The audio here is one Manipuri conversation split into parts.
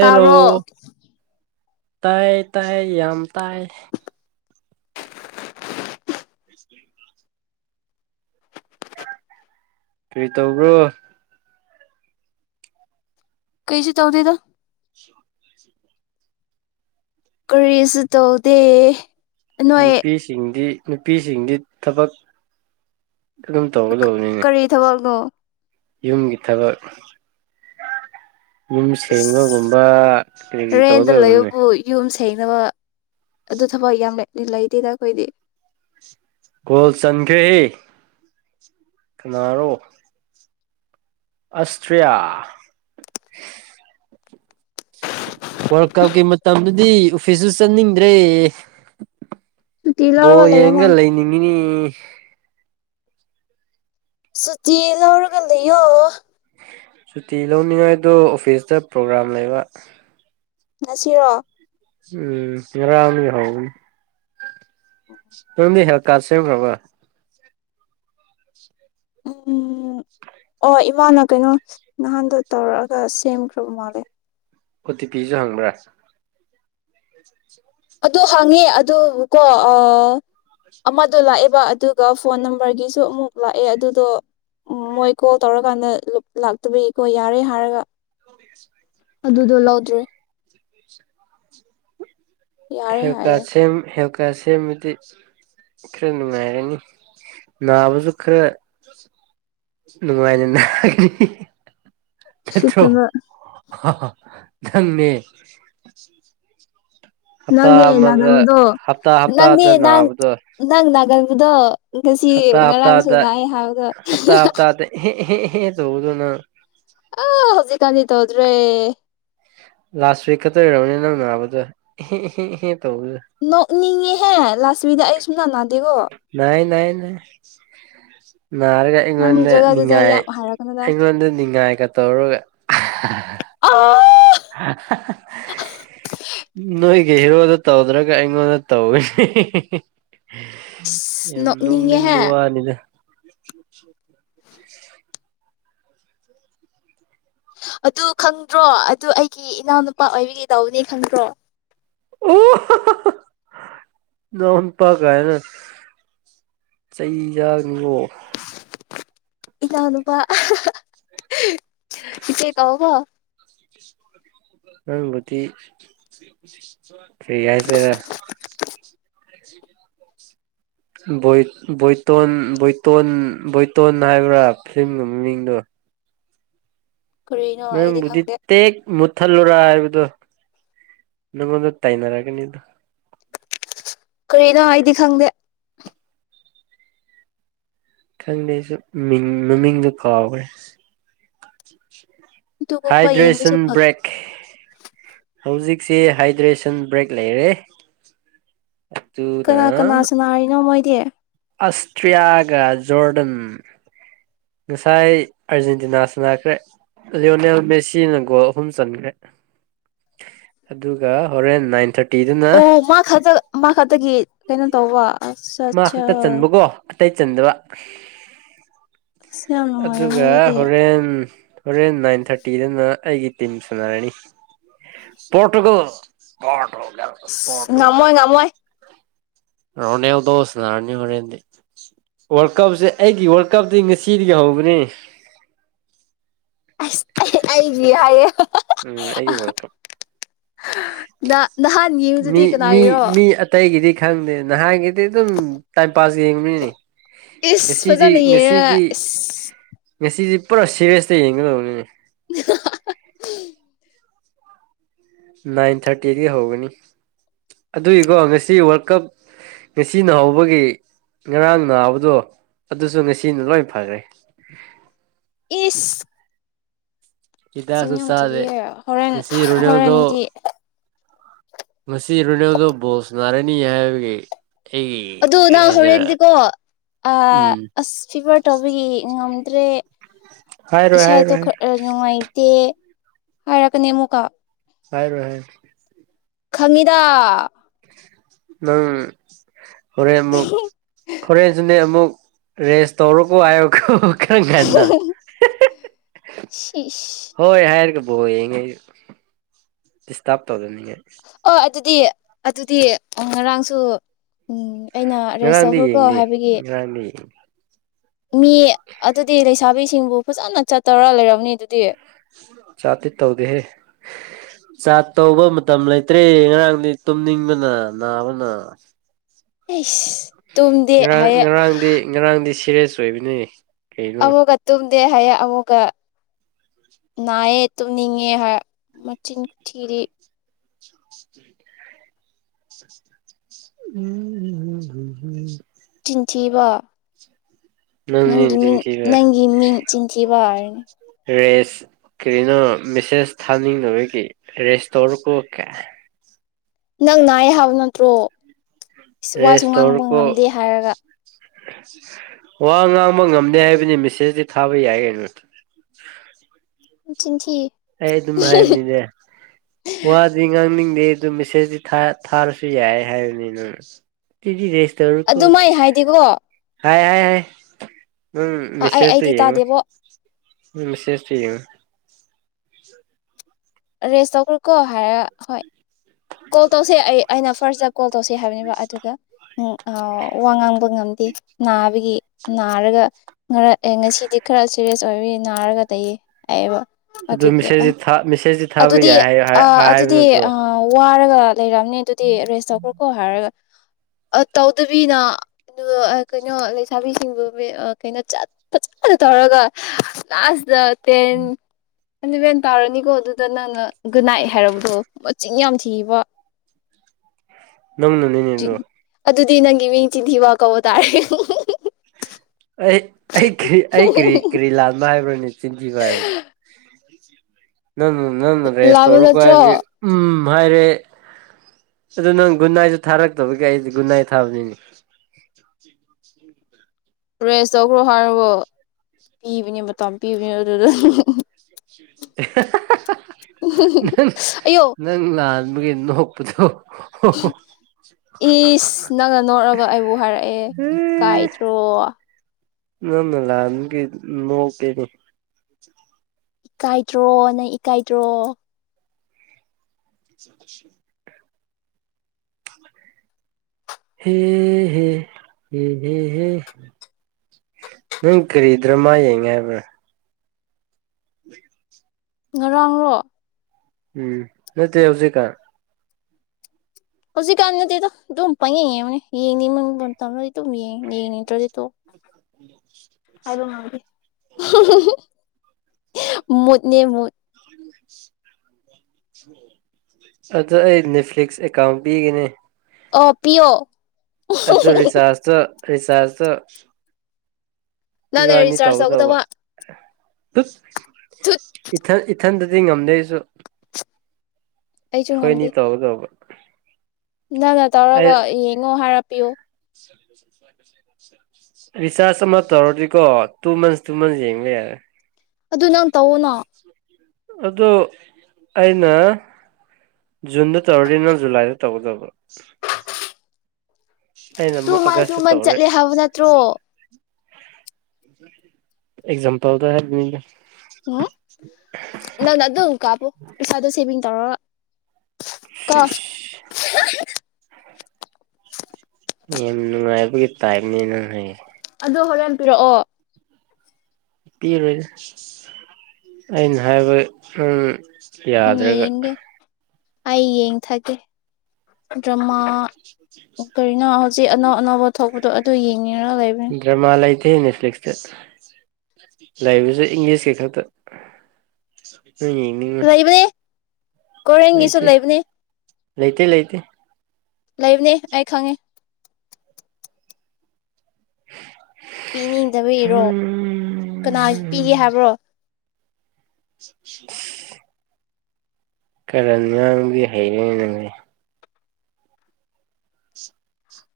ꯇꯔꯣ ꯇꯥꯏ ꯇꯥꯏ ꯌꯥꯝ ꯇꯥꯏ ꯁ ꯀꯩ ꯇꯧꯕ꯭ꯔꯣ ꯀꯩꯁꯦ ꯆꯧꯗꯗ ꯀꯔꯤꯁꯨ ꯇꯧꯗꯦ ꯅꯣꯏ ꯅꯨꯄꯤꯁꯤꯡꯗꯤ ꯅꯨꯄꯤꯁꯤꯡꯗꯤ ꯊꯕꯛ ꯑꯗꯨꯝ ꯇꯧꯒ ꯇꯧꯕꯅꯤꯅꯦ ꯀꯔꯤ ꯊꯕꯛꯅꯣ ꯌꯨꯝꯒꯤ ꯊꯕꯛ ꯌꯨꯝ ꯁꯦꯡꯕꯒꯨꯝꯕ ꯏꯁ ꯀꯔꯤ ꯇꯧꯒꯗꯕꯅꯦ ꯊꯦꯡꯅꯕ ꯑꯗꯨ ꯊꯕꯛ ꯌꯥꯝ ꯂꯩꯇꯦꯗ ꯑꯩꯈꯣꯏꯗꯤ ꯒꯣꯜ ꯆꯟꯈ꯭ꯔꯦꯍꯦ ꯀꯅꯥꯔꯣ ꯑꯁꯇ꯭ꯔꯂꯤꯌꯥ ꯋꯥꯔꯜ ꯀꯞꯀꯤ ꯃꯇꯝꯗꯨꯗꯤ ꯑꯣꯐꯤꯁꯁꯨ ꯆꯠꯅꯤꯡꯗ꯭ꯔꯦ ꯁꯨꯇꯤ ꯣ ꯂꯧꯔꯒ ꯂꯩꯌꯣꯅ ꯌꯦꯡꯒ ꯂꯩꯅꯤꯡꯉꯅꯤ ꯎꯨꯐ ꯁꯇꯂ ꯑꯣꯔꯒ ꯂꯩꯣ ꯁꯨꯇꯤ ꯂꯧꯅꯤꯡꯉꯥꯏꯗꯣ ꯑꯣꯐꯤꯁꯇ ꯄ꯭ꯔꯣꯒ꯭ꯔꯥꯝ ꯂꯩꯕ ꯉꯁꯤꯔꯣ ꯎꯝ ꯆꯔꯥ ꯍꯥꯎ ꯇꯗꯤ ꯍꯦꯜ ꯀꯁꯦ꯭ꯔꯕ ꯎꯝ ꯑꯣ ꯏꯃꯥꯅ ꯀꯩꯅꯣ ꯅꯍꯥꯟꯗꯣ ꯇꯧꯔꯛꯑꯒ ꯁꯦꯝꯈ꯭ꯔꯕ ꯃꯥꯜꯂꯦ ꯀꯣꯇꯤ ꯄꯤꯁꯨ ꯍꯪꯕ꯭ꯔꯥ ꯑꯗꯨ ꯍꯪꯉꯦ ꯑꯗꯨ ꯀꯣ ꯑꯃꯗꯣ ꯂꯥꯛꯑꯦꯕ ꯑꯗꯨꯒ ꯐꯣꯟ ꯅꯝꯕꯔꯒꯤꯁꯨ ꯑꯃꯨꯛ ꯂꯥꯛꯑꯦ ꯑꯗꯨꯗꯣ ꯃꯣꯏ ꯀꯣꯜ ꯇꯧꯔꯀꯥꯟꯗ ꯂꯥꯛꯇꯕꯒꯤꯀꯣ ꯌꯥꯔꯦ ꯍꯥꯏꯔꯒ ꯑꯗꯨꯗꯣ ꯂꯧꯗ꯭ꯔꯦ ꯌꯥꯔꯦ ꯍꯦꯀ ꯍꯥꯏꯌꯦ ꯍꯦ ꯀ ꯁꯦꯝꯕꯗꯤ ꯈꯔ ꯅꯨꯡꯉꯥꯏꯔꯅꯤ ꯅꯥꯕꯁꯨ ꯈꯔ ꯅꯨꯡꯉꯥꯏꯅ ꯅꯥꯔꯅꯤ ꯠꯇ꯭ꯔꯣ ꯁꯤꯠꯇꯕ ꯊꯪꯃꯦ ꯅꯪꯦ ꯅꯒꯟꯗꯣ ꯍꯞꯇꯥ ꯅꯪꯦ ꯍꯞꯇꯥꯗ ꯅꯪ ꯅꯥꯕꯗꯣ ꯅꯪ ꯅꯒꯟ ꯇꯗ ꯉꯁꯤ ꯍꯞꯇꯥ ꯍꯞꯇꯥꯗ ꯉꯔꯥꯡꯁꯨ ꯥꯛꯑ ꯍꯥꯏꯕꯗ ꯑꯦꯦ ꯇꯗ ꯅ ꯑ ꯍꯧꯖꯤꯛ ꯀꯅꯤ ꯇꯗ꯭ꯔꯦ ꯂꯥꯁ ꯋꯤꯛꯀꯛꯇ ꯑꯣꯏꯔꯔꯕꯅꯤ ꯅꯪ ꯃꯥꯕꯗꯣ ꯏꯦ ꯏꯦ ꯅꯣꯛꯅꯤꯡꯉꯤꯍꯦ ꯂꯥꯁꯋꯤꯗ ꯑꯩ ꯁꯨꯡꯅꯥ ꯅꯥꯗꯦꯀꯣ ꯑ ꯅꯥꯔꯒ ꯅꯪ ꯑꯩꯉꯣꯟꯗ ꯖꯒꯥꯗꯨꯗ ꯅꯤꯉꯥꯏ ꯌꯥꯝ ꯍꯥꯏꯔꯛꯀꯅꯨꯗ ꯑꯩꯉꯣꯟꯗ ꯅꯤꯡꯉꯥꯏꯒ ꯇꯧꯔꯒ ꯑꯥ ꯅꯣꯏꯒꯤ ꯍꯦꯔꯣꯗ ꯇꯧꯗ꯭ꯔꯒ ꯑꯩꯉꯣꯟꯗ ꯇꯧꯒꯅꯤ ꯑꯁ ꯌꯥꯝ ꯅꯣꯛꯅꯤꯡꯕ ꯅꯣꯛꯅꯤꯡꯉꯦꯍꯦ ꯋꯥꯅꯤꯗ [inaudible] ꯑꯗꯨ ꯈꯪꯗ꯭ꯔꯣ ꯑꯗꯨ ꯑꯩꯒꯤ ꯏꯅꯥꯎꯅꯨꯄꯥ ꯑꯣꯏꯕꯒꯤ ꯇꯧꯕꯅꯤ ꯈꯪꯗ꯭ꯔꯣ ꯑꯣ ꯏꯅꯥꯎ ꯅꯨꯄꯥ ꯒꯥꯏꯅ ꯆꯩ ꯆꯥ ꯑꯣ ꯏꯅꯥꯎꯅꯨꯄꯥ ꯏꯆꯦ ꯀꯧꯀꯣ ꯅꯪꯕꯨꯗꯤ ꯀꯩ ꯍꯥꯏꯁꯤꯔ ꯕꯣꯏ ꯕꯣꯏꯇꯣꯟ ꯕꯣꯏꯇꯣꯟ ꯕꯣꯏꯇꯣꯟ ꯍꯥꯏꯕ꯭ꯔꯥ ꯐꯤꯂꯝꯒꯤ ꯃꯃꯤꯡꯗꯣ ꯀꯔꯤꯅꯣ ꯃ ꯑꯩꯗꯤ ꯕꯨꯗꯤ ꯈꯪꯗꯦ ꯇꯥꯛ ꯃꯨꯠꯊꯜꯂꯨꯔ ꯍꯥꯏꯕꯗꯣ ꯅꯪꯉꯣꯟꯗ ꯇꯥꯏꯅꯔꯛꯒꯅꯤ ꯑꯗꯨ ꯀꯩꯅꯣ ꯑꯩꯗꯤ ꯈꯪꯗꯦ ꯈꯪꯗꯦꯁꯨ ꯃꯤꯡ ꯃꯃꯤꯡꯗꯨ ꯀꯥꯎꯒ꯭ꯔꯦ ꯑꯗꯨꯒꯨꯝꯕ ꯌꯦꯡꯕꯁꯨ ꯍꯥꯏꯗ꯭ꯔꯦꯁꯟ ꯐꯪ ꯕ꯭ꯔꯦꯛ ꯍꯧꯖꯤꯛꯁꯤ ꯍꯥꯏꯗ꯭ꯔꯦꯁꯟ ꯕ꯭ꯔꯦꯛ ꯂꯩꯔꯦ ꯑꯗꯨꯅ ꯀꯅꯥ ꯀꯅꯥ ꯁꯥꯅꯩꯅꯣ ꯃꯣꯏ ꯇ ꯑꯁ ꯇ꯭ꯔꯤꯌꯥꯒ ꯖꯣꯔꯗꯟ ꯉꯁꯥꯏ ꯑꯥꯔꯖꯦꯟꯇꯤꯅꯥ ꯁꯅꯥꯈ꯭ꯔꯦ ꯂꯤꯌꯣꯅꯦꯜ ꯃꯦꯁꯤꯅ ꯒꯣꯜ ꯑꯍꯨꯝ ꯆꯟꯈ꯭ꯔꯦ ꯑꯗꯨꯒ ꯍꯣꯔꯦꯟ ꯅꯥꯏꯟ ꯊꯥꯔꯇꯤ ꯑꯣ ꯃꯥ ꯈꯛꯇ ꯃꯥ ꯈꯛꯇꯒꯤ ꯀꯩꯅꯣ ꯇꯧꯕ ꯑꯠꯆꯥ ꯃꯥ ꯑꯠꯆꯥ ꯈꯛꯇ ꯆꯟꯕꯒꯣ ꯑꯇꯩ ꯆꯟꯗꯕ ꯑꯁ ꯌꯥꯝ ꯅꯨꯡꯉꯥꯏꯔꯝꯃꯦ ꯑꯗꯨꯒ ꯑꯗꯨꯗꯤ ꯍꯣꯔꯦꯟ ꯍꯣꯔꯦꯟ ꯅꯥꯏꯟ ꯊꯥꯔꯇꯤꯗꯅ ꯑꯩꯒꯤ ꯇꯤꯝ ꯁꯥꯟꯅꯔꯅꯤ ꯄꯣꯔꯇꯨꯒꯜ ꯄꯣꯔꯇꯨꯒꯜ ꯉꯃꯣꯏ ꯉꯃꯣꯏ ꯔꯣꯅꯦꯜ ꯗꯣꯁ ꯅꯥꯔꯅꯤ ꯍꯣꯔꯦꯟꯗꯤ ꯋꯥꯔꯜ ꯀꯞꯁꯦ ꯑꯩꯒꯤ ꯋꯥꯔꯜ ꯀꯞꯇꯤ ꯉꯁꯤ ꯆꯤꯗꯤꯒꯤ ꯍꯧꯕꯅꯦ ꯑꯩꯗꯤ ꯍꯥꯏꯌꯦ ꯎꯝ ꯑꯩꯒꯤ ꯋꯥꯔꯜ ꯀꯞ ꯅ ꯅꯍꯥꯟ ꯌꯦꯡꯕꯗꯨꯗꯤ ꯃꯤ ꯀꯅꯥꯒꯤꯔꯣ ꯃꯤ ꯑꯇꯩꯒꯤꯗꯤ ꯈꯪꯗꯦ ꯅꯍꯥꯟꯒꯤꯗꯤ ꯑꯗꯨꯝ ꯇꯥꯏꯝ ꯄꯥꯁ ꯌꯦꯡꯕꯅꯤꯅꯦ ꯏꯁ ꯉꯁꯤꯗꯤ ꯐꯖꯅ ꯌꯦꯡꯉꯒ ꯏꯁ ꯉꯁꯤꯁꯤ ꯄꯨꯔꯥ ꯁꯦꯔꯤꯌꯁꯇ ꯌꯦꯡꯒꯗꯧꯕꯅꯤꯅꯦ [inaudible] ꯅꯥꯏꯟ ꯊꯥꯔꯇꯤꯗꯒꯤ ꯍꯧꯒꯅꯤ ꯑꯗꯨꯏꯀꯣ ꯉꯁꯤ ꯋꯥꯔꯜ ꯀꯞ ꯉꯁꯤꯅ ꯍꯧꯕꯒꯤ ꯉꯔꯥꯡ ꯅꯥꯕꯗꯣ ꯑꯗꯨꯁꯨ ꯉꯁꯤꯅ ꯂꯣꯏ ꯐꯈ꯭ꯔꯦ ꯏꯁ ꯍꯤꯗꯥꯛꯁꯨ ꯁꯤꯤꯟꯅꯨꯡ ꯊꯤꯒꯤ ꯆꯥꯗꯦ ꯍꯣꯔꯦꯟ ꯉꯁꯤ ꯔꯣꯅꯦꯜꯗꯣ ꯍꯣꯔꯦꯟꯗꯤ ꯃꯁꯤꯁꯤ ꯏꯔꯅꯦꯗꯣ ꯣꯁꯅꯔꯦ ꯅꯤ ꯍꯥꯏꯕꯒ ꯑꯗꯨ ꯅꯍ ꯍꯣꯔꯦꯟꯗꯤꯀꯣ ꯎꯝ ꯑꯁ ꯐꯤꯚꯔ ꯇꯧꯕꯒꯤ ꯉꯝꯗ꯭ꯔꯦ ꯍꯥꯏꯔꯣꯏ ꯏꯁꯥꯗ ꯍꯥꯏꯔꯣꯏ ꯍꯥꯏꯔꯣꯏ ꯈꯔ ꯅꯨꯡꯉꯥꯏꯇꯦ ꯍꯥꯏꯔꯛꯒꯅꯦꯃꯨꯀ ꯍꯥꯏꯔ ꯍꯥꯏ ꯈꯃꯤꯗꯥ ꯎꯝ ꯍꯣꯔꯦꯟ ꯑꯃꯨꯛ ꯍꯣꯔꯦꯟꯁꯤꯅꯦ ꯑꯃꯨꯛ ꯔꯦꯁ ꯇꯔ ꯀꯣ ꯍꯥꯏꯣ ꯀ ꯪ ꯀꯅ ꯁꯤꯁ ꯍꯣꯏ ꯍꯥꯏꯔꯒꯦꯕꯨ ꯍꯣꯏꯡꯉꯩ ꯏꯁꯇꯥꯞ ꯇꯧꯗꯅꯤꯉ ꯑꯣ ꯑꯗꯨꯗꯤ ꯑꯗꯨꯗꯤ ꯉꯔꯥꯡꯁꯨ ꯑꯩꯅ ꯔꯦꯁ ꯉꯔꯥꯡꯗꯤ ꯇꯧꯈ꯭ꯔꯣꯀꯣ ꯌꯦꯡꯗꯦ ꯍꯥꯏꯕꯒꯤ ꯉꯔꯥꯡꯗꯤ ꯌꯦꯡꯗꯦ ꯃꯤ ꯑꯗꯨꯗꯤ ꯂꯩꯁꯥꯕꯤꯁꯤꯡꯕꯨ ꯐꯖꯅ ꯆꯠꯇꯧꯔ ꯂꯩꯔꯝꯅꯤ ꯑꯗꯨꯗꯤ ꯆꯥꯠꯇꯤ ꯇꯧꯗꯦꯍꯦ ꯆꯥ ꯇꯧꯕ ꯃꯇꯝ ꯂꯩꯇ꯭ꯔꯦ ꯉꯔꯥꯡꯗꯤ ꯇꯨꯝꯅꯤꯡꯕꯅ ꯅꯥꯕꯅ ꯑꯦꯁ ꯉꯔꯥꯡ ꯉꯔꯥꯡꯗꯤ ꯉꯔꯥꯡꯗꯤ ꯁꯤꯔꯦꯁ ꯣꯏꯕꯤꯅꯦ ꯑꯒ ꯇ ꯗꯦ ꯍꯥꯏ ꯑꯃꯨꯒ ꯅꯥꯏꯌꯦꯦ ꯇꯨꯝꯅꯤꯡꯉꯦ ꯃꯆꯤꯟ ꯊꯤꯔꯤ ꯎꯝ ꯎ ꯎꯝꯝ ꯖꯤꯕ ꯅꯪꯅꯦ ꯅꯪꯒꯤ ꯅꯆꯤꯟ ꯃꯤꯡ ꯊꯤꯕ ꯅꯪꯒꯤ ꯃꯤꯡ ꯆꯤꯟꯊꯤꯕꯥꯔ [unintelligible] ꯔꯦꯁ ꯀꯔꯤꯅꯣ ꯃꯦꯁꯦꯁ ꯊꯥꯅꯤꯡꯅꯕꯒꯤ ꯔꯦꯁꯇꯣꯔ ꯀ ꯀꯌꯥ ꯅꯪ ꯅꯏ ꯍꯥꯏꯕ ꯅꯠꯇ꯭ꯔꯣ ꯋꯥꯁꯨ ꯔꯦꯁ ꯉꯥꯡꯕ ꯇꯧꯔꯣꯀꯣ ꯉꯝꯗꯦ ꯍꯥꯏꯔꯒ ꯋꯥ ꯉꯥꯡꯕ ꯉꯝꯅꯤ ꯍꯥꯏꯕꯅꯤ ꯃꯦꯁꯦꯁꯇꯤ ꯊꯥꯕ ꯌꯥꯏ ꯀꯩꯅꯣ ꯆꯤꯟꯁꯤꯤ ꯑꯩ ꯑꯗꯨꯝ ꯍꯥꯏꯕꯅꯤꯅꯦ ꯋꯥꯗꯤ ꯉꯥꯡꯅꯤꯡꯗ ꯑꯗꯨ ꯃꯦꯁꯦꯖꯇꯤ ꯊꯥ ꯊꯥꯔꯁꯨ ꯌꯥꯏ ꯍꯥꯏꯕꯅꯤꯅ ꯑꯗꯨꯃꯥꯏ ꯍꯥꯏꯗꯤꯀꯣ ꯍꯥꯏ ꯍꯥꯏ ꯍꯥꯏ ꯎꯝ ꯑꯩ ꯃꯦꯁꯦꯖ ꯇ ꯑꯩꯗꯤ ꯌꯦꯉꯨ ꯇꯥꯗꯦꯕꯣ ꯎꯁꯦꯁꯇꯨ ꯌꯦꯡꯉꯨ ꯔꯦꯆꯇꯧꯈ꯭ꯔꯣꯀꯣ ꯍꯥꯢꯔ ꯍꯣꯢ ꯀꯣꯜ ꯇꯧꯁꯦ ꯑꯩ ꯑꯩꯅ ꯐꯔꯖꯞ ꯀꯣꯜ ꯇꯧꯁꯤ ꯍꯥꯏꯕꯅꯦꯕ ꯑꯗꯨꯒ ꯋꯥ ꯉꯥꯡꯕ ꯉꯝꯗꯦ ꯅꯥꯕꯒꯤ ꯅꯥꯔꯒ ꯉꯔ ꯑꯦ ꯉꯁꯤꯗꯤ ꯈꯔ ꯁꯤꯔꯤꯌꯁ ꯑꯣꯏꯕꯅꯤ ꯅꯥꯔꯒ ꯇꯌꯦ ꯍꯥꯏꯕ ꯑꯗꯨ ꯃꯦꯁꯦꯖꯇ ꯃꯤꯁꯦꯖꯇ ꯊꯥꯕ ꯑꯗꯨꯗꯤ ꯌꯥꯏ ꯍꯥꯏꯕ ꯅꯠꯇ꯭ꯔꯣ ꯋꯥꯔꯒꯠ ꯂꯩꯔꯛꯑꯅꯤ ꯑꯗꯨꯗꯤ ꯔꯦꯁ ꯇꯧꯈ꯭ꯔꯣꯀꯣ ꯍꯥꯏꯔꯒ ꯑ ꯇꯧꯗꯕꯤꯅ ꯑꯗꯨꯒ ꯀꯩꯅꯣ ꯂꯩꯁꯥꯕꯤꯁꯤꯡꯕꯨ ꯀꯩꯅꯣꯠ ꯐꯖꯅ ꯇꯧꯔꯒ ꯂꯥꯖꯗ ꯇꯦꯟ ꯑꯦꯂꯚꯦꯟ ꯇꯥꯔꯅꯤꯀꯣ ꯑꯗꯨꯗ ꯅꯪꯅ ꯒꯨꯅꯥꯏ ꯍꯥꯏꯔꯕꯗꯣ ꯆꯤꯡ ꯌꯥꯝ ꯊꯤꯕ ꯅꯪꯅꯅꯤꯅꯦ ꯑꯗꯨ ꯑꯗꯨꯗꯤ ꯅꯪꯒꯤ ꯃꯤꯡ ꯆꯤꯟꯊꯤꯕ ꯀꯧꯕ ꯇꯥꯔꯦ ꯑꯩ ꯑꯩ ꯀꯔꯤ ꯀꯔꯤ ꯂꯥꯜꯃ ꯍꯥꯏꯕ꯭ꯔꯣꯅꯦ ꯆꯤꯟꯖꯤꯕ ꯍꯥꯏꯕ꯭ꯔ [inaudible] ꯅꯪ ꯅꯪꯅ ꯔꯦꯁ ꯂꯥꯕ ꯇꯧꯔꯛꯄ ꯍꯥꯏꯕꯒꯤ ꯅꯠꯇ꯭ꯔꯣ ꯎ ꯍꯥꯏꯔꯦ ꯑꯗꯨ ꯅꯪ ꯒꯨꯟꯅꯥꯏꯁꯨ ꯊꯥꯔꯛꯇꯕꯒꯤ ꯑꯩꯗꯤ ꯒꯨꯟꯅꯥꯏ ꯊꯥꯕꯅꯤꯅꯤ ꯔꯦꯁ ꯇꯧꯈ꯭ꯔꯣ ꯍꯥꯏꯔꯕꯣ ꯄꯤꯕꯅꯦ ꯃꯇꯝ ꯄꯤꯕꯅꯦ ꯑꯗꯨꯗ ꯑꯦꯍꯥꯍꯥꯍꯥ ꯑꯌꯣ ꯅ ꯅꯪ ꯂꯥꯜ ꯑꯗꯨꯒꯤ ꯅꯣꯛꯄꯗꯣ ꯍꯣ ꯍ ꯍꯣ ꯏꯁ ꯅꯪꯅ ꯅꯣꯠꯂꯒ ꯑꯩꯕꯨ ꯍꯥꯏꯔꯛꯑꯦ ꯀꯥꯏꯗ꯭ꯔꯣ ꯅꯪꯅ ꯂꯥꯟꯕꯒꯤ ꯅꯣꯛꯏꯅꯤ ꯏꯀꯥꯏꯇ꯭ꯔꯣ ꯅ ꯏꯀꯥꯏꯇ꯭ꯔꯣ ꯁꯤ ꯍꯦ ꯍꯦ ꯍꯦ ꯍꯦ ꯍꯦ ꯅꯪ ꯀꯔꯤꯗ꯭ꯔꯃꯥ ꯌꯦꯡꯉꯦ ꯍꯥꯏꯕ꯭ꯔꯥ ꯉꯔꯥꯡꯔꯣ ꯎꯝ ꯅꯠꯇꯦ ꯍꯧꯖꯤꯀꯥꯟ ꯍꯧꯖꯤꯛ ꯀꯥꯟꯅꯗꯤ ꯗꯨꯝ ꯄꯪꯌꯦꯡ ꯌꯦꯡꯕꯅꯤ ꯌꯦꯅꯤꯡꯕꯃ ꯄꯨꯗ ꯑꯗꯨꯝ ꯌꯦꯡꯉ ꯌꯦꯡꯅꯤꯇ꯭ꯔꯗꯤ ꯇꯣ ꯎ [unintelligible] ꯃꯠꯅꯦ ꯃꯗ ꯑꯗ ꯑꯩ ꯅꯦꯠꯐ꯭ꯂꯤꯛꯁ ꯑꯦꯀꯥꯎꯟ ꯄꯤꯒꯅꯤ ꯑꯣ ꯄꯤꯌꯣ ꯑꯗꯨꯗꯣ ꯔꯤ ꯆꯇ ꯔꯤꯆꯥꯥꯖ ꯇ ꯅꯥꯟꯦ ꯆꯥꯔꯁꯒꯗꯕ ꯑ ꯏꯊꯦ ꯏ ꯏꯊꯟꯗꯗꯤ ꯉꯝꯗꯦꯁꯨ ꯍꯣꯏ ꯅ ꯇꯣ ꯍꯒꯕ ꯅꯪ ꯅ ꯇꯧꯔꯒ ꯌꯦꯡꯉꯣ ꯍꯥꯏꯔꯛꯄꯤꯌꯨ ꯄ ꯔꯤꯆꯥꯔꯖ ꯑꯃ ꯇꯧꯔꯗꯤꯀꯣ ꯇꯨ ꯃꯟꯁ ꯇꯨ ꯃꯟꯁ ꯌꯦꯡꯕ ꯌꯥꯔꯦ ꯑꯗꯨ ꯅꯪ ꯇꯑꯣꯅꯣ ꯑꯗꯨ ꯑꯩꯅ ꯖꯨꯟꯗ ꯇꯧꯔꯅꯤꯅ ꯖꯨꯂꯥꯏꯗ ꯇꯧꯒꯗꯕ ꯑꯩꯅ ꯇꯨ ꯑꯃꯨꯛ ꯃꯥꯜ ꯑꯥꯒꯁꯇ ꯇꯨꯃꯟ ꯆꯠꯂꯦ ꯍꯥꯏꯕ ꯅꯠꯇ꯭ꯔꯣ ꯑꯦꯛꯖꯝꯄꯥꯎꯗ ꯍꯥꯏ ꯃꯤ ꯎꯝ ꯅꯪꯅ ꯑꯗꯨꯝ ꯀꯥꯕꯨꯣ ꯄꯩꯁꯥꯗꯣ ꯁꯦꯚꯤꯡ ꯇꯧꯔ ꯀ ꯁꯤꯁ ꯌꯥꯝ ꯅꯨꯡꯉꯥꯏꯕꯒꯤ ꯇꯥꯏꯞꯅꯤ ꯅꯪ ꯍꯥꯏꯁꯦ ꯑꯗꯨꯣ ꯍꯣꯔꯦꯟꯕꯤꯤꯔꯛꯑꯣ ꯄꯤꯔꯣꯏ ꯑꯩꯅ ꯍꯥꯏꯕ ꯎ ꯌꯥꯗ꯭ꯔꯒ ꯌꯦꯡꯒꯦ ꯑꯩ ꯌꯦꯡꯊꯒꯦ ꯗ꯭ꯔꯃꯥ ꯁ ꯆ ꯑꯅꯣ ꯑꯅꯧꯕ ꯊꯣꯛꯄꯗꯣ ꯑꯗꯨ ꯌꯦꯡꯉꯔ ꯂꯩꯔ ꯁꯤ ꯅꯦꯠꯐ꯭ꯂꯤꯛꯁꯇ ꯂꯩꯔꯤꯕꯁꯦ ꯏꯪꯂꯤꯁꯀꯤ ꯈꯛꯇ ꯑꯅꯤ ꯀꯣꯔꯦꯟꯒꯤꯁꯨ ꯂꯩꯕꯅꯦ ꯂꯩ ꯂꯩꯇ ꯂꯩ ꯂꯩꯇ ꯂꯩꯕꯅꯦ ꯑꯩ ꯈꯪꯉꯤ [unintelligible] ꯄꯤꯅꯤꯡꯗꯕ ꯏꯔꯣ ꯀꯅꯥꯁꯨ ꯄꯤꯒꯦ ꯍꯥꯏꯕ꯭ꯔꯣ [unintelligible] ꯀꯔ ꯉꯥꯡꯗꯤ ꯍꯩꯔꯦ ꯅꯪ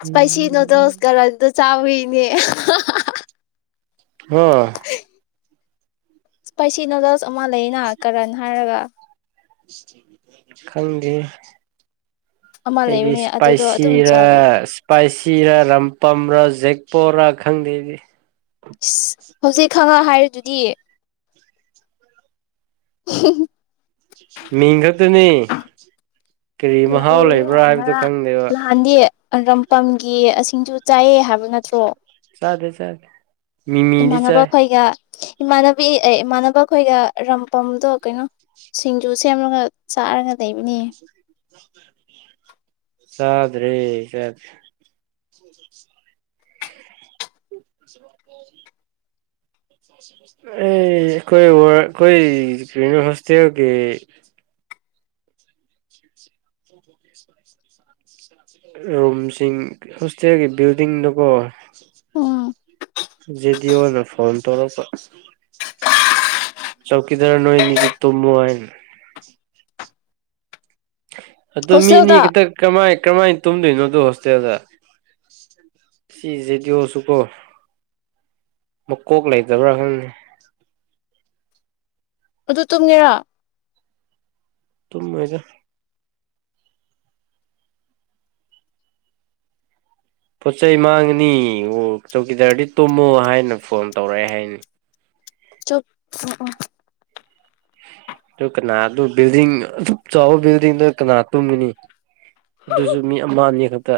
ꯁꯄꯩꯁꯤ ꯏꯅꯣꯗꯣꯁꯀꯔ ꯆꯥꯎꯥꯎꯏꯅꯦ ꯍ ꯏꯁꯄꯥꯏꯁꯤꯅꯂꯁ ꯑꯃ ꯂꯩꯅ ꯀꯔꯅ ꯍꯥꯏꯔꯒ ꯈꯪꯒꯤ ꯑꯃ ꯏꯗꯤ ꯂꯩꯕꯅꯦ ꯑꯗꯨꯗꯣ ꯏꯁꯄꯥꯏꯁꯤ ꯑꯗꯨꯝ ꯔ ꯆꯥꯕ ꯏꯁꯄꯥꯏꯁꯤ ꯔ ꯔꯝ ꯄꯝꯔꯥ ꯖꯦꯛꯄꯣꯔꯥ ꯈꯪꯗꯦꯗꯤ ꯍꯧꯖꯤ ꯈꯪꯉ ꯍꯥꯏꯔꯗꯨꯗꯤ [unintelligible] ꯃꯤꯡ ꯈꯛꯇꯅꯤ ꯀꯔꯤ ꯃꯍꯥꯎ ꯂꯥꯛꯑꯦ ꯂꯩꯕ꯭ꯔꯥ ꯍꯥꯏꯕꯗꯨꯣ ꯈꯪꯗꯦꯕ ꯄꯝꯒꯤꯁꯤꯡꯁꯨ ꯆꯥꯏꯑ ꯍꯥꯏꯕ ꯅꯠꯇ꯭ꯔꯣ ꯁꯥꯗꯦ ꯁꯥꯗꯦ ꯏꯃꯥꯟꯅꯕ ꯑꯩꯈꯣꯏꯒ ꯏꯃꯥꯟꯅꯕꯤ ꯑꯦ ꯏꯃꯥꯟꯅꯕ ꯑꯩꯈꯣꯏꯒ ꯔꯝꯄꯝꯗꯣ ꯀꯩꯅꯣ ꯁꯤꯡꯖꯨ ꯁꯦꯝꯃꯒ ꯆꯥꯔꯒ ꯂꯩꯕꯅꯤ ꯆꯗ꯭ꯔꯦ ꯆꯗꯔꯤ ꯑꯩ ꯀꯣꯏ ꯀꯣꯏ ꯄ ꯍꯁꯇꯒ ꯔꯨꯝꯁꯤꯡ ꯍꯣꯁꯇꯦꯜꯒꯤ ꯕꯤꯜꯗꯤꯡꯗꯨꯀꯣ ꯎꯝ [unintelligible] ꯖꯦꯗꯤꯑꯣꯅ ꯐꯣꯟ ꯇꯧꯔꯛꯄ ꯆꯧꯈꯤꯗꯔꯥ ꯅꯣꯏꯅꯤꯗꯤ ꯇꯨꯝꯃꯣ ꯍꯥꯏꯅ ꯑꯗꯣ ꯍꯣꯁꯇꯦꯜꯗ ꯃꯤꯅꯤꯇ ꯀꯃꯥꯏ ꯀꯔꯝꯍꯥꯏꯅ ꯇꯨꯝꯗꯣꯏꯅꯣꯗꯣ ꯍꯣꯁꯇꯦꯜꯗ ꯁꯤꯁꯦꯗꯤꯑꯣꯁꯨꯀꯣ ꯃꯀꯣꯛ ꯂꯩꯇꯕ꯭ꯔꯥ ꯈꯪꯅꯤ ꯑꯗꯨ ꯇꯨꯡꯉꯦꯔꯥ ꯇꯨꯝꯖ ꯄꯣꯠ ꯆꯩꯩ ꯃꯥꯡꯉꯅꯤ ꯑꯣ ꯆꯧꯀꯤꯗꯥꯔꯗꯤ ꯇꯣꯝꯃꯣ ꯍꯥꯏꯅ ꯐꯣꯟ ꯇꯧꯔꯛꯑꯦ ꯍꯥꯏꯅꯤ ꯆꯞ ꯑꯗꯨ ꯀꯅꯥ ꯑꯗꯨ ꯕꯤꯜꯗꯤꯡ ꯑꯗꯨ ꯆꯥꯎꯕ ꯕꯤꯜꯗꯤꯡꯗꯨ ꯀꯅꯥ ꯇꯨꯝꯒꯅꯤ ꯑꯗꯨꯁꯨ ꯃꯤ ꯑꯃ ꯑꯅꯤ ꯈꯛꯇ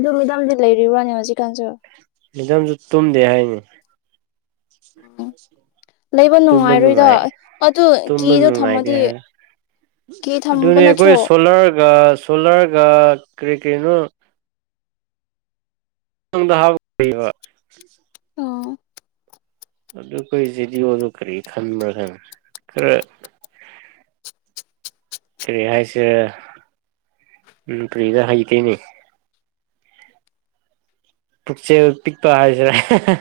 ꯑꯗꯨ ꯃꯗꯥꯝꯗꯤ ꯂꯩꯔꯤꯕ꯭ꯔꯥꯅꯦ ꯍꯧꯖꯤꯛꯀꯥꯟꯁꯨ ꯃꯤꯆꯝꯁꯨ ꯇꯨꯝꯗꯦ ꯍꯥꯏꯅꯤ ꯎꯝ ꯂꯩꯕ ꯇꯨꯝꯕ ꯅꯨꯡꯉꯥꯏꯔꯣꯏꯗ ꯅꯨꯡꯉꯥꯏ ꯑꯗꯨ ꯇꯨꯝꯕ ꯀꯦꯗꯣ ꯅꯨꯡꯉꯥꯏꯇꯦ ꯊꯝꯃꯗꯤ ꯍꯥꯏ ꯀꯦ ꯊꯝꯕ ꯑꯗꯨꯅꯤ ꯑꯩꯈꯣꯏ ꯅꯠꯇ꯭ꯔꯣ ꯁꯣꯂꯔꯒ ꯁꯣꯂꯔꯒ ꯀꯔꯤ ꯀꯔꯤꯅꯣ ꯗ ꯍꯥꯥꯎꯕ ꯎꯝ ꯑꯗꯨ ꯑꯩꯈꯣꯏ ꯖꯦꯗꯤꯑꯣꯗꯣ ꯀꯔꯤ ꯈꯟꯕ꯭ꯔꯥ ꯈꯪ ꯈꯔ ꯀꯔꯤ ꯍꯥꯏꯁꯤꯔꯦ ꯀꯔꯤꯗ ꯍꯩꯇꯣꯏꯅꯦ ꯄꯨꯛꯆꯦ ꯄꯤꯛꯄ ꯍꯥꯏꯔꯁꯔ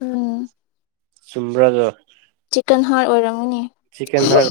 ꯎꯝ ꯆꯃ꯭ꯔꯒ ꯆꯤꯀꯟ ꯍꯥꯔ ꯑꯣꯏꯔꯝꯒꯨꯅꯦ ꯆꯤꯛꯀꯟ ꯍꯥꯏ